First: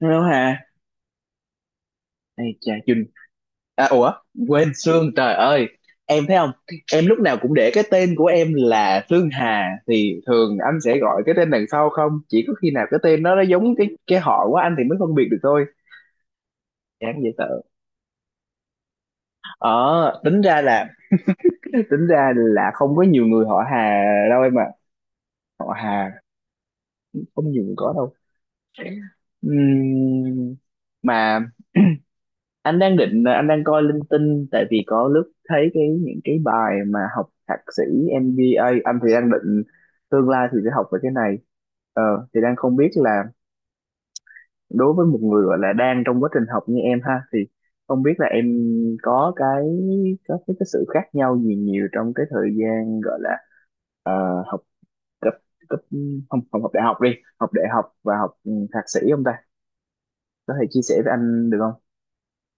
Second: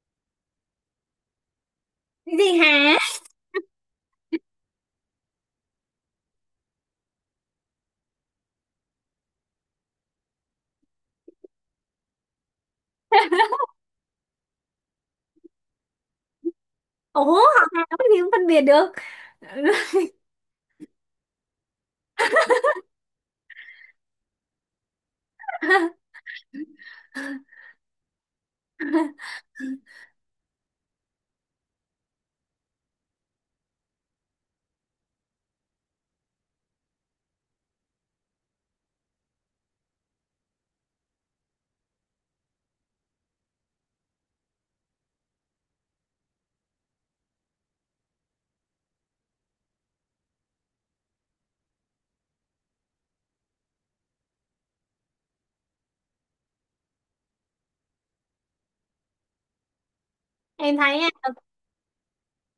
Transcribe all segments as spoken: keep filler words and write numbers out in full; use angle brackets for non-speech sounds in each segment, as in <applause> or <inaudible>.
Hello Hà, Cái ai gì chà hả. Trinh, à, ủa quên Sương trời ơi, em thấy không? Em lúc nào cũng để cái tên của em là Sương Hà thì thường anh sẽ gọi cái tên đằng sau không? Chỉ có khi nào cái tên nó nó <laughs> giống cái cái họ của anh thì mới phân biệt được thôi. Chán Ủa, dễ sợ. học Hàn nói gì cũng phân biệt được. Ờ, tính ra là tính ra là không có nhiều người họ Hà đâu em ạ. Họ Hà <laughs> không nhiều người có đâu. Ừm, mà anh đang định à, anh đang coi linh tinh tại vì có lúc thấy cái những cái bài mà học thạc sĩ em bê a, anh thì đang định tương lai thì sẽ học về cái này, ờ, thì đang không biết là đối với một người gọi là đang trong quá trình học như em ha thì không biết là em có cái có cái, cái sự khác nhau gì nhiều trong cái thời gian gọi là ờ, học cấp cấp không không học đại học đi, học đại học và học ừ, thạc sĩ không ta, có thể Em chia sẻ thấy nha, với đầu, anh được không.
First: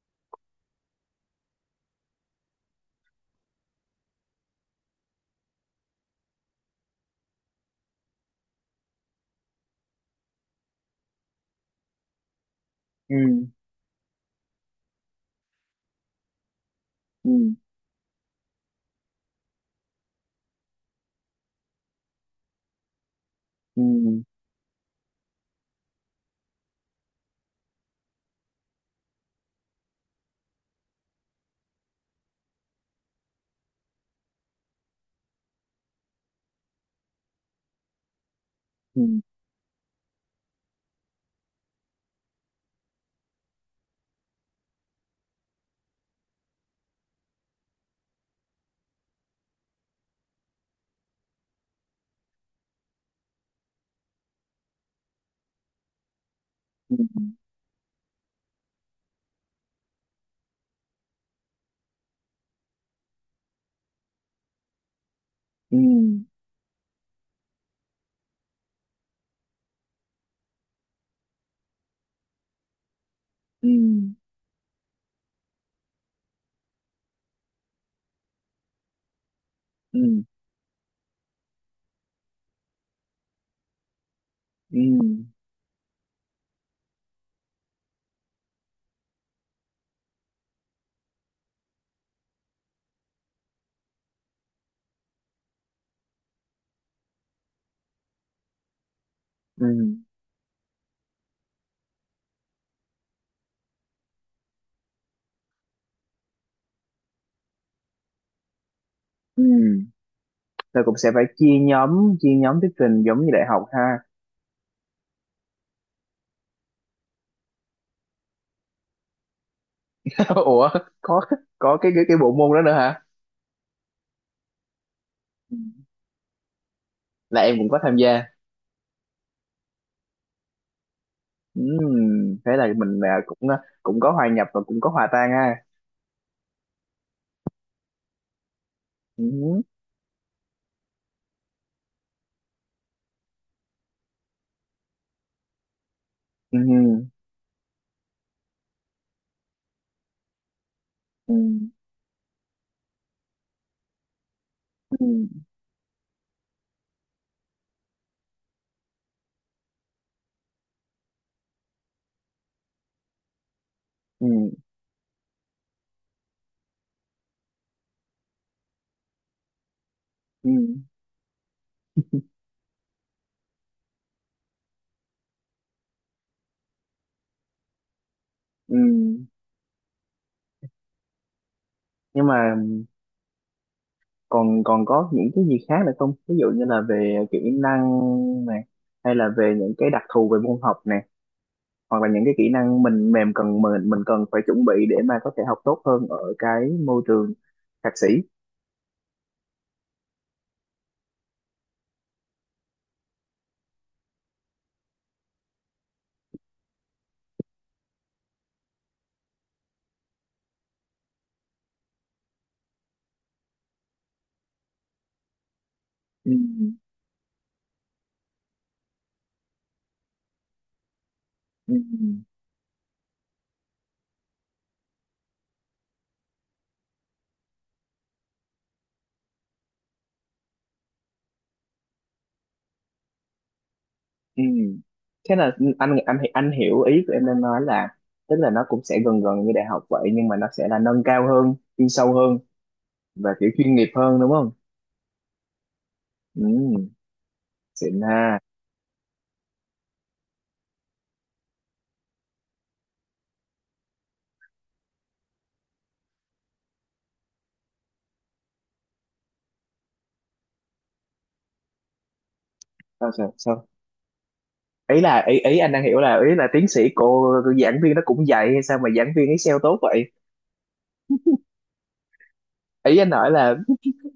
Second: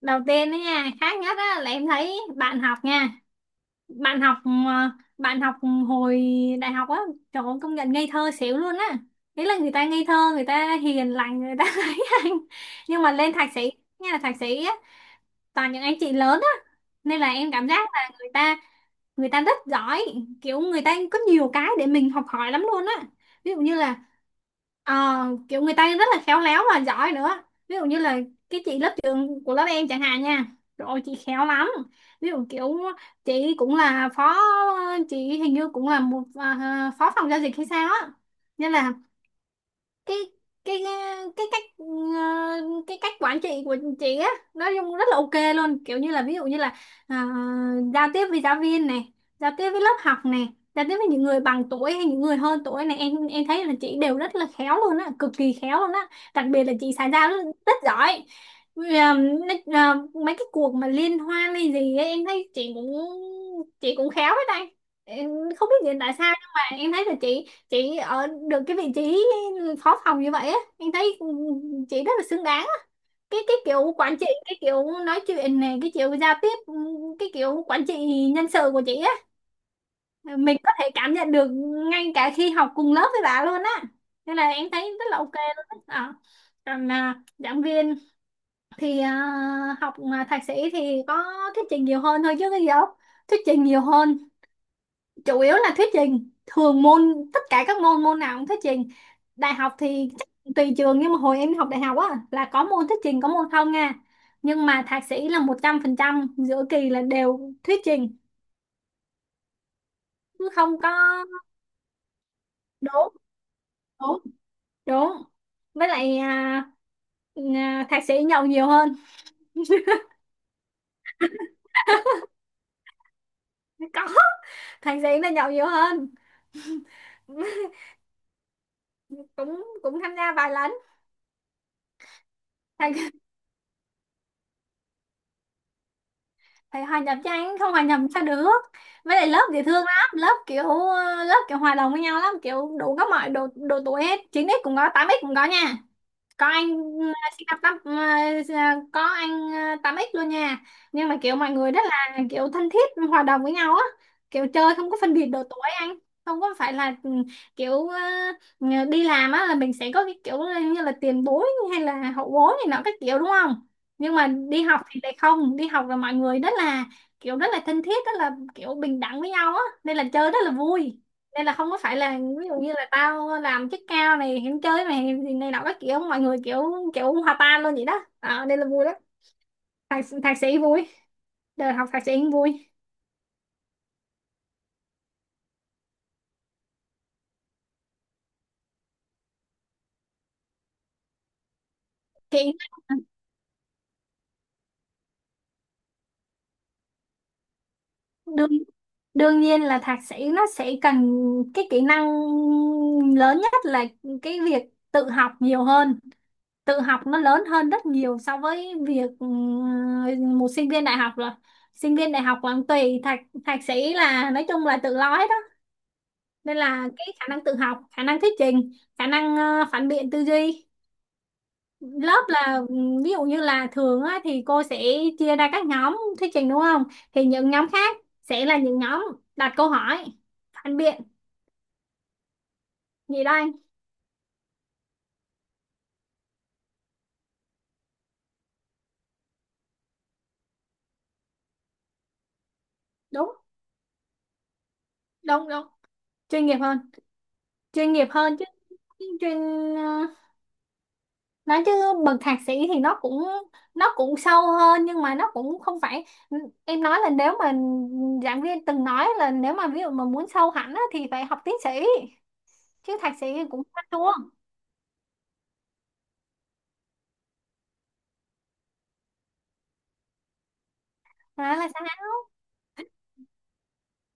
đầu tiên đó nha, khác nhất á là em thấy bạn học nha, bạn học ờ, bạn học hồi đại học á. Trời ơi, công nhận ngây thơ xỉu luôn á. Đấy là người ta ngây thơ, người ta hiền lành, người ta <laughs> ấy anh. Nhưng mà Ừ lên thạc sĩ, nghe là thạc sĩ á, toàn những anh chị lớn á, nên ừ là em cảm giác là người ta người ta rất giỏi, kiểu người ta có nhiều cái để mình học hỏi lắm luôn á. Ví dụ như ừ là ờ, kiểu người ta rất là khéo léo và giỏi nữa. Ví dụ như là cái chị lớp trưởng của lớp em chẳng hạn nha, rồi chị khéo lắm. Ví dụ kiểu chị cũng là phó chị hình như cũng là một à, phó phòng giao dịch hay sao á. Nên là ừ, cái cái cái cách ờ, cái cách quản trị của chị á nói chung rất là ok luôn, kiểu như là ví dụ như là à, giao tiếp với giáo viên này, giao tiếp với lớp học này, giao tiếp với những người bằng tuổi hay những người hơn tuổi này, em em thấy là chị đều rất là khéo luôn á, cực kỳ khéo luôn á. Đặc biệt là chị ừ. xã giao rất, rất giỏi. Vì à, nói- à, mấy cái cuộc mà liên hoan hay gì ấy, em thấy chị cũng chị cũng khéo hết đây. Em không biết hiện tại Ừm, sao, nhưng mà em thấy là chị chị ở được cái vị trí phó phòng như vậy á, em thấy chị rất là xứng đáng á. cái cái kiểu ừm, quản trị, cái kiểu nói chuyện này, cái kiểu giao tiếp, cái kiểu quản trị nhân sự của chị á, ừm, mình có thể cảm nhận được ngay cả khi học cùng lớp với bà luôn á, nên là em thấy rất ừm, là ok luôn á. Ờ. Còn à, giảng viên thì à, học mà thạc sĩ thì có thuyết trình nhiều hơn thôi chứ cái gì đâu, thuyết trình nhiều hơn, chủ yếu là thuyết trình thường môn, tất cả các môn, môn nào cũng thuyết trình. Đại học ừm, thì chắc tùy trường, nhưng mà hồi em học đại học á là có môn thuyết trình có môn không nha. Nhưng mà thạc sĩ là một trăm phần trăm giữa kỳ là đều thuyết trình, ừm. chứ không Rồi cũng sẽ phải có. chia nhóm, chia nhóm thuyết trình Đúng, giống như đại học ha. đúng, đúng. Với lại à, à, thạc sĩ nhậu nhiều hơn. <laughs> ủa, có có cái cái cái bộ môn đó nữa hả? Có, thạc sĩ là nhậu Ừ, nhiều hơn. là em cũng <laughs> có tham gia. cũng cũng tham gia vài lần. Ừm, thế là thạc mình à, cũng à, cũng có hòa nhập và cũng có hòa tan ha. Phải hòa nhập cho anh, không hòa nhập sao được. Với lại lớp Ừm, dễ thương lắm, lớp kiểu ờ, lớp kiểu hòa đồng với nhau lắm, kiểu đủ các mọi độ độ tuổi hết, chín x cũng có, tám x cũng có nha. có anh ừm, sinh năm tám ờ, có anh ờ, tám x luôn nha. Nhưng mà kiểu mọi ừm, người rất là kiểu thân thiết, hòa đồng với nhau á, kiểu chơi không có phân biệt ừm, độ tuổi anh, không có phải là ừ, kiểu ờ, ờ, đi làm á là mình sẽ có cái kiểu ờ, như là tiền bối hay là hậu bối này nọ các kiểu đúng không. Nhưng mà ừm, đi học thì lại không, đi học là mọi người rất là kiểu, rất là thân thiết, rất là kiểu bình đẳng với nhau á, nên là chơi rất là ừm, vui. Nên là không có phải là ví dụ như là tao làm chức cao này hẹn chơi mày thì này nọ các kiểu, mọi người kiểu kiểu hòa tan luôn vậy đó, à, nên là vui lắm. ừm. Thạc, thạc sĩ vui, đời học thạc sĩ Nhưng cũng mà, vui. còn còn có những cái gì khác nữa không, ví dụ như là về kỹ năng này, hay là về những cái đặc thù về môn học này, hoặc là những cái kỹ kỹ năng mình mềm cần, mình mình cần phải chuẩn bị để mà có thể học tốt hơn ở cái môi trường thạc sĩ. đương Đương nhiên là thạc sĩ nó sẽ cần cái kỹ năng lớn nhất là cái việc tự học nhiều hơn. Tự học nó lớn hơn rất nhiều so với việc ừ, một sinh viên đại học rồi. Sinh viên đại học còn tùy, thạc thạc sĩ là nói chung là tự lo hết. Ừ. Nên là cái khả năng tự học, khả năng thuyết trình, khả năng ờ, phản biện tư duy. Ừ. Lớp là ừm, ví dụ như là thường á, thì cô sẽ chia ra các nhóm thuyết trình đúng không, thì những nhóm khác sẽ là những nhóm đặt câu hỏi phản biện gì đó anh. Ừ. Thế là anh anh anh hiểu ý của em đang nói là tức là nó cũng sẽ gần gần như đại học vậy, nhưng mà nó sẽ là nâng cao hơn, chuyên sâu hơn Đúng, và kiểu chuyên nghiệp hơn đúng không. đúng, đúng. Chuyên nghiệp hơn, Ừ. chuyên Xịn nghiệp ha. hơn chứ. chuyên ờ, nói chứ bậc thạc sĩ thì nó cũng, nó cũng sâu hơn, nhưng mà nó cũng không phải. Em nói là nếu mà, giảng viên từng nói là nếu mà ví dụ mà muốn sâu hẳn á, thì phải học tiến sĩ, chứ Sao thạc sĩ sao thì cũng sao, hoa chuông. ý là ý ý anh đang hiểu là, ý là tiến sĩ, cô giảng viên nó cũng dạy hay sao mà giảng viên ấy sale tốt vậy. Đó là sao. Ý anh nói là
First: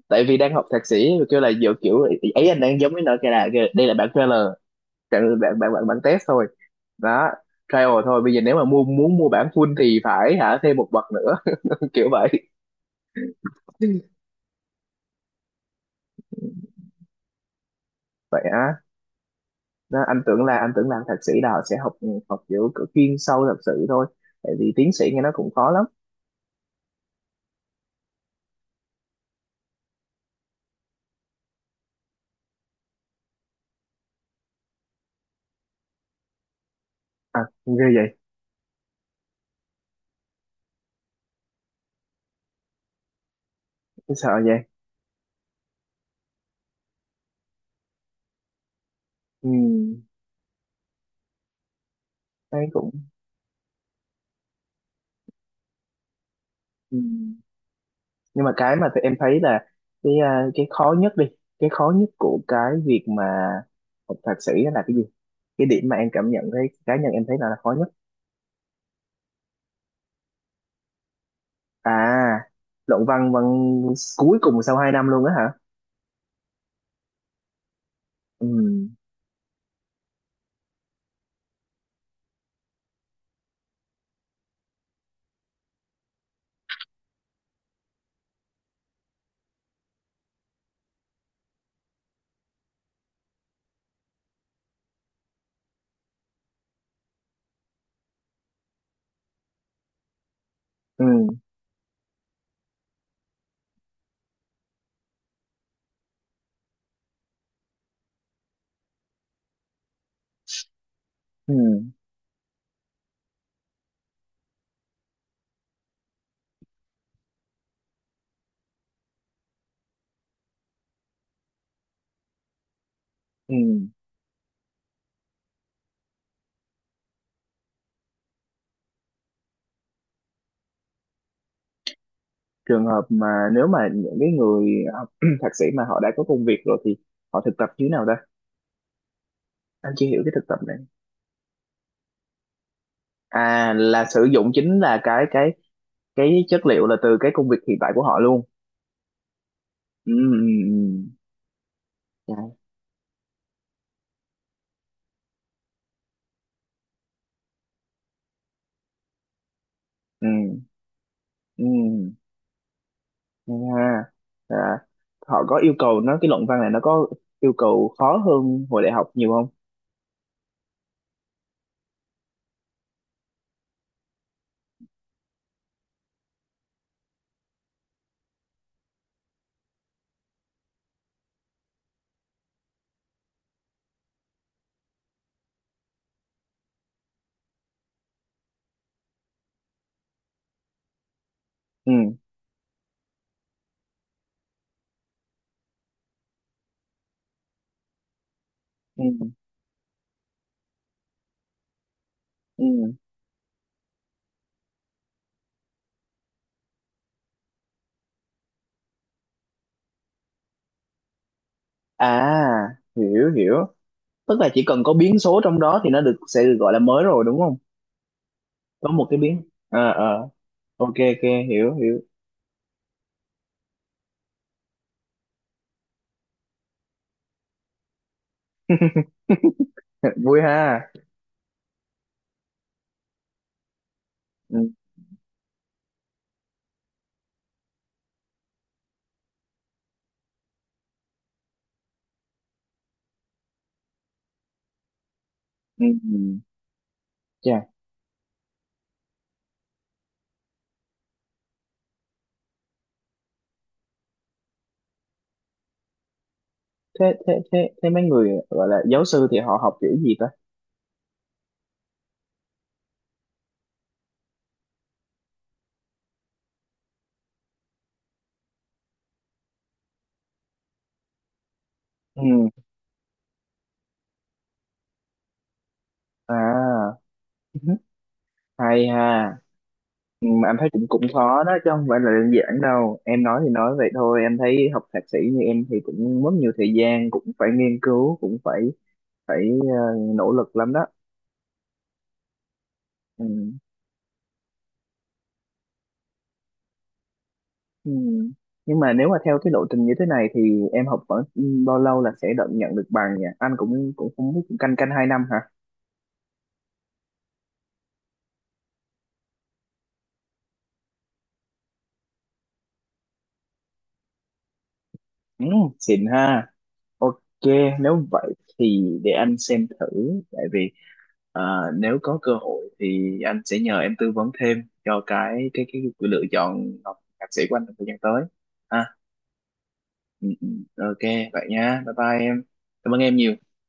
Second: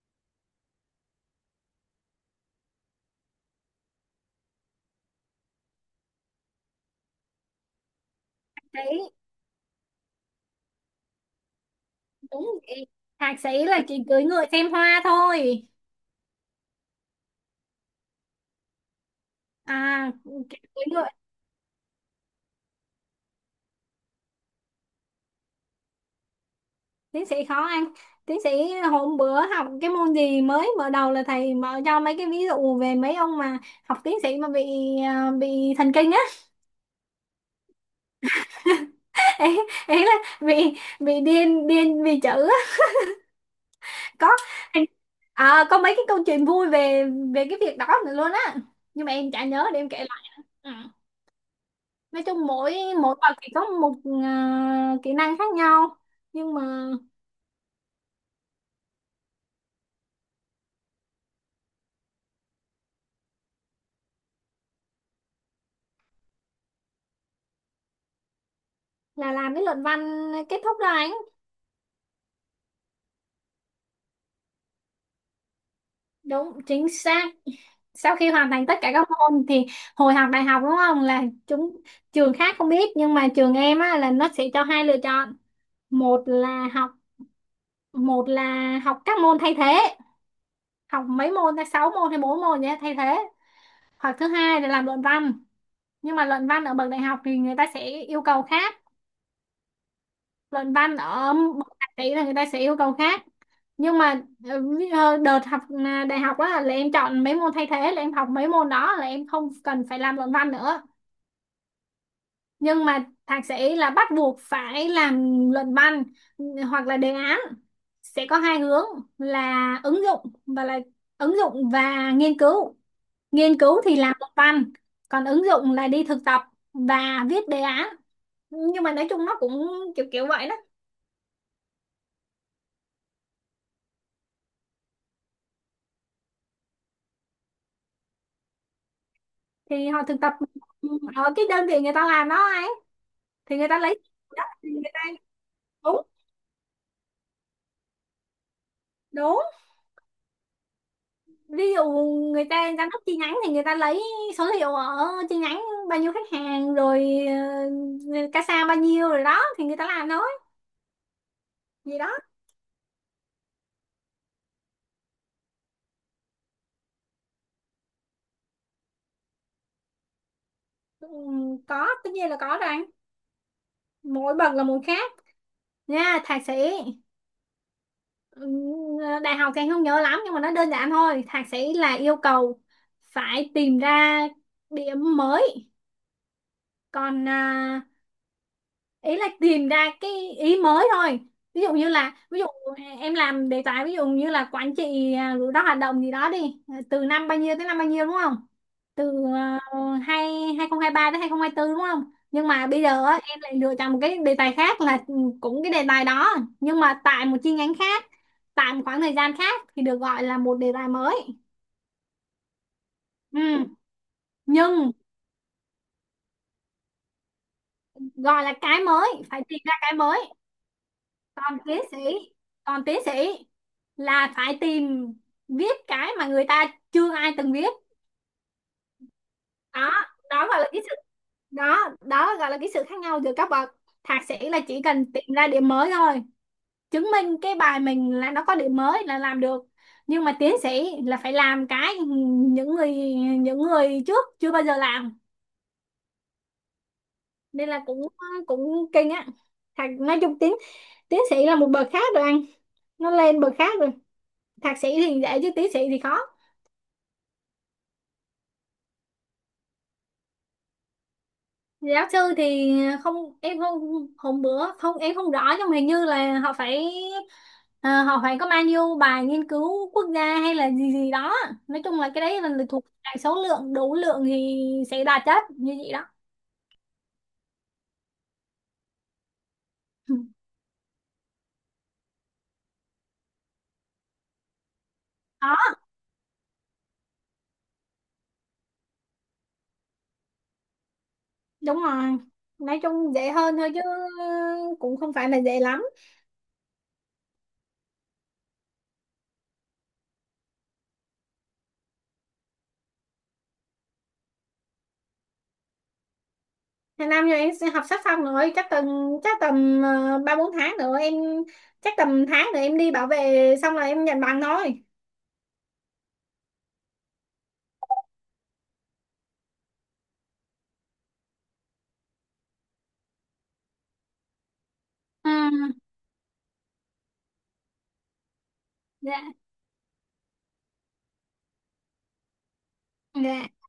tại vì đang học thạc sĩ rồi kêu là dựa kiểu ấy, anh đang giống với nợ cái là kìa, đây là bản trailer, bản bản bản, bản, test thôi đó, trial thôi. Bây giờ nếu mà mua, Đấy. muốn mua bản full thì phải hả thêm một bậc nữa. <laughs> kiểu vậy. Đúng vậy, thạc sĩ là chỉ cưỡi ngựa xem hoa thôi. Vậy á? Đó, À, anh tưởng là, anh cưỡi tưởng làm ngựa. thạc sĩ là họ sẽ học, học kiểu kiểu chuyên sâu thật sự thôi, tại vì tiến sĩ nghe nó cũng khó lắm. Tiến sĩ khó ăn, tiến sĩ. Hôm bữa học cái môn gì, mới mở đầu là thầy mở cho mấy cái ví dụ về mấy ông mà học tiến sĩ mà bị à, bị thần kinh á. À, ghê vậy. <laughs> ý, Ý là bị bị điên điên vì chữ á. Sợ Có, vậy. à, có mấy cái câu chuyện vui về về cái việc đó nữa luôn á, nhưng mà em chả Ừ, nhớ để em kể lại. Ừ. Nói chung thấy mỗi cũng. mỗi bậc thì có một à, kỹ năng khác nhau, nhưng mà Ừ. Nhưng mà cái mà tụi em thấy là, cái à, cái khó nhất đi, cái khó nhất của cái việc mà học thạc sĩ đó là cái gì, cái điểm mà em cảm nhận thấy, cá nhân em thấy là, là khó nhất. là làm cái luận văn kết thúc đó anh. À, luận văn văn cuối cùng sau hai năm luôn á hả? Đúng, chính xác. Sau khi Ừ hoàn thành tất cả các môn thì, hồi học đại học đúng không là chúng trường khác không biết nhưng mà trường em á, là nó sẽ cho hai lựa chọn. một là học Một là học các môn thay thế, học mấy môn ta, sáu môn hay bốn môn nhé thay thế, hoặc thứ hai là làm luận văn. Nhưng mà luận văn ở bậc đại học thì người ta sẽ yêu cầu khác, luận văn ừ ở một tạp chí là người ta sẽ yêu cầu khác. Nhưng mà ờ, ví- ờ, đợt học à, đại học á là em chọn mấy môn thay thế, là em học mấy môn đó là em không cần phải làm luận văn nữa. ừ Nhưng mà thạc sĩ là bắt buộc phải làm luận văn. ừ, Hoặc là đề án, sẽ có hai hướng là ứng dụng và là ứng dụng và nghiên cứu. ừ. Nghiên cứu thì làm luận văn, còn ứng dụng là đi thực tập và viết đề án. Nhưng mà nói chung nó cũng kiểu kiểu vậy đó. Trường hợp mà nếu mà những cái người học <clears throat> thạc sĩ mà họ đã có công việc rồi thì họ thực tập như thế nào ta? Thì Anh họ chưa thực hiểu cái tập thực tập này. ở cái đơn vị người ta làm đó ấy. Thì người À, ta lấy là sử Đó dụng thì chính người là ta. Cái cái đúng, cái chất liệu là từ cái công việc hiện tại của họ luôn. đúng. Ừ ừ ừ. Ví dụ Dạ. người ta giám đốc chi nhánh thì người ta lấy số liệu ở chi nhánh, bao nhiêu khách hàng rồi, uh, casa bao nhiêu rồi, đó thì người ta làm Ừ. thôi Ừ. gì đó. Hay ha. Dạ. Họ có yêu cầu nó, cái luận văn này nó có yêu cầu khó hơn hồi đại học nhiều không? Ừ, có, tất nhiên là có rồi anh, mỗi bậc là một khác nha. Thạc sĩ, ừ, đại học thì anh không nhớ lắm nhưng mà nó đơn giản thôi, thạc sĩ là yêu cầu phải tìm ra điểm mới. Còn à, ý là tìm ra cái ý mới thôi. Ví dụ như là, Ừ. ví dụ em làm đề tài ví dụ như là quản trị à, rủi ro hoạt động gì đó đi. À, từ năm bao nhiêu tới năm bao nhiêu đúng không. Ừ. Từ uh, hai 2023 tới hai không hai tư đúng không. Nhưng Ừ. mà bây giờ á, em lại lựa chọn một cái đề tài khác là ừ, cũng cái đề tài đó, nhưng mà tại một chi nhánh khác, tại một khoảng thời gian khác, thì được gọi là một đề tài mới. À, hiểu Ừ. hiểu. Tức là chỉ cần Nhưng có biến số trong đó thì nó được, sẽ được gọi là mới rồi đúng không? gọi là cái Có một mới cái phải biến. tìm ra Ờ cái ờ. mới. Ok ok, còn hiểu tiến sĩ hiểu. Còn tiến sĩ là phải tìm viết cái mà người ta chưa ai từng viết. Đó <laughs> Vui đó gọi là cái ha. sự Đó đó gọi là cái sự khác nhau giữa các bậc. Thạc sĩ Ừ. là chỉ cần tìm ra điểm mới thôi, chứng minh cái bài mình là nó có điểm mới là làm được. Nhưng mà tiến sĩ là phải làm cái những người những người trước chưa bao giờ làm. Ừ. Ừ. Chà, Nên là cũng cũng kinh á. Thạc, nói chung tiến Tiến sĩ là một bậc khác rồi anh, nó lên bậc khác rồi. Thạc sĩ thì dễ chứ tiến sĩ thì khó. thế thế thế thế mấy người gọi là giáo sư thì họ học kiểu gì ta? Giáo sư thì không em không hôm bữa không em không rõ, nhưng mà hình như là họ phải, ờ, họ phải có bao nhiêu bài nghiên cứu quốc gia hay là gì gì đó. Nói chung là cái Ừ. đấy là thuộc đại số lượng, đủ lượng thì sẽ đa chất như vậy đó. <laughs> À, <laughs> hay ha. Ừ. Ừ, mà em thấy cũng cũng khó đó chứ không phải là đơn giản đâu, em nói thì nói vậy thôi, em thấy học thạc sĩ như em Đó. thì cũng mất nhiều thời gian, cũng phải nghiên cứu, cũng phải phải ờ, nỗ lực lắm đó. Đúng rồi, nói chung dễ Ừ. hơn thôi chứ cũng không phải là dễ lắm. Ừ. Nhưng mà nếu mà theo cái lộ trình như thế này thì em học khoảng bao lâu là sẽ được, nhận được bằng nhỉ, anh cũng cũng không biết, cũng canh canh hai năm hả? Hàng năm rồi em sẽ học sắp xong rồi, chắc tầm chắc tầm ờ, ba bốn tháng nữa em, chắc tầm tháng nữa em đi bảo vệ xong rồi em nhận bằng thôi. Ừ, xịn ha. Ok, nếu vậy thì để anh xem thử, tại vì à, nếu có cơ hội thì anh sẽ nhờ em tư vấn thêm cho cái cái cái, Ừ. cái lựa chọn học thạc sĩ của anh trong thời gian tới. À, Dạ, ừ, ừ, ok, vậy nha, bye bye em, cảm ơn em nhiều. dạ.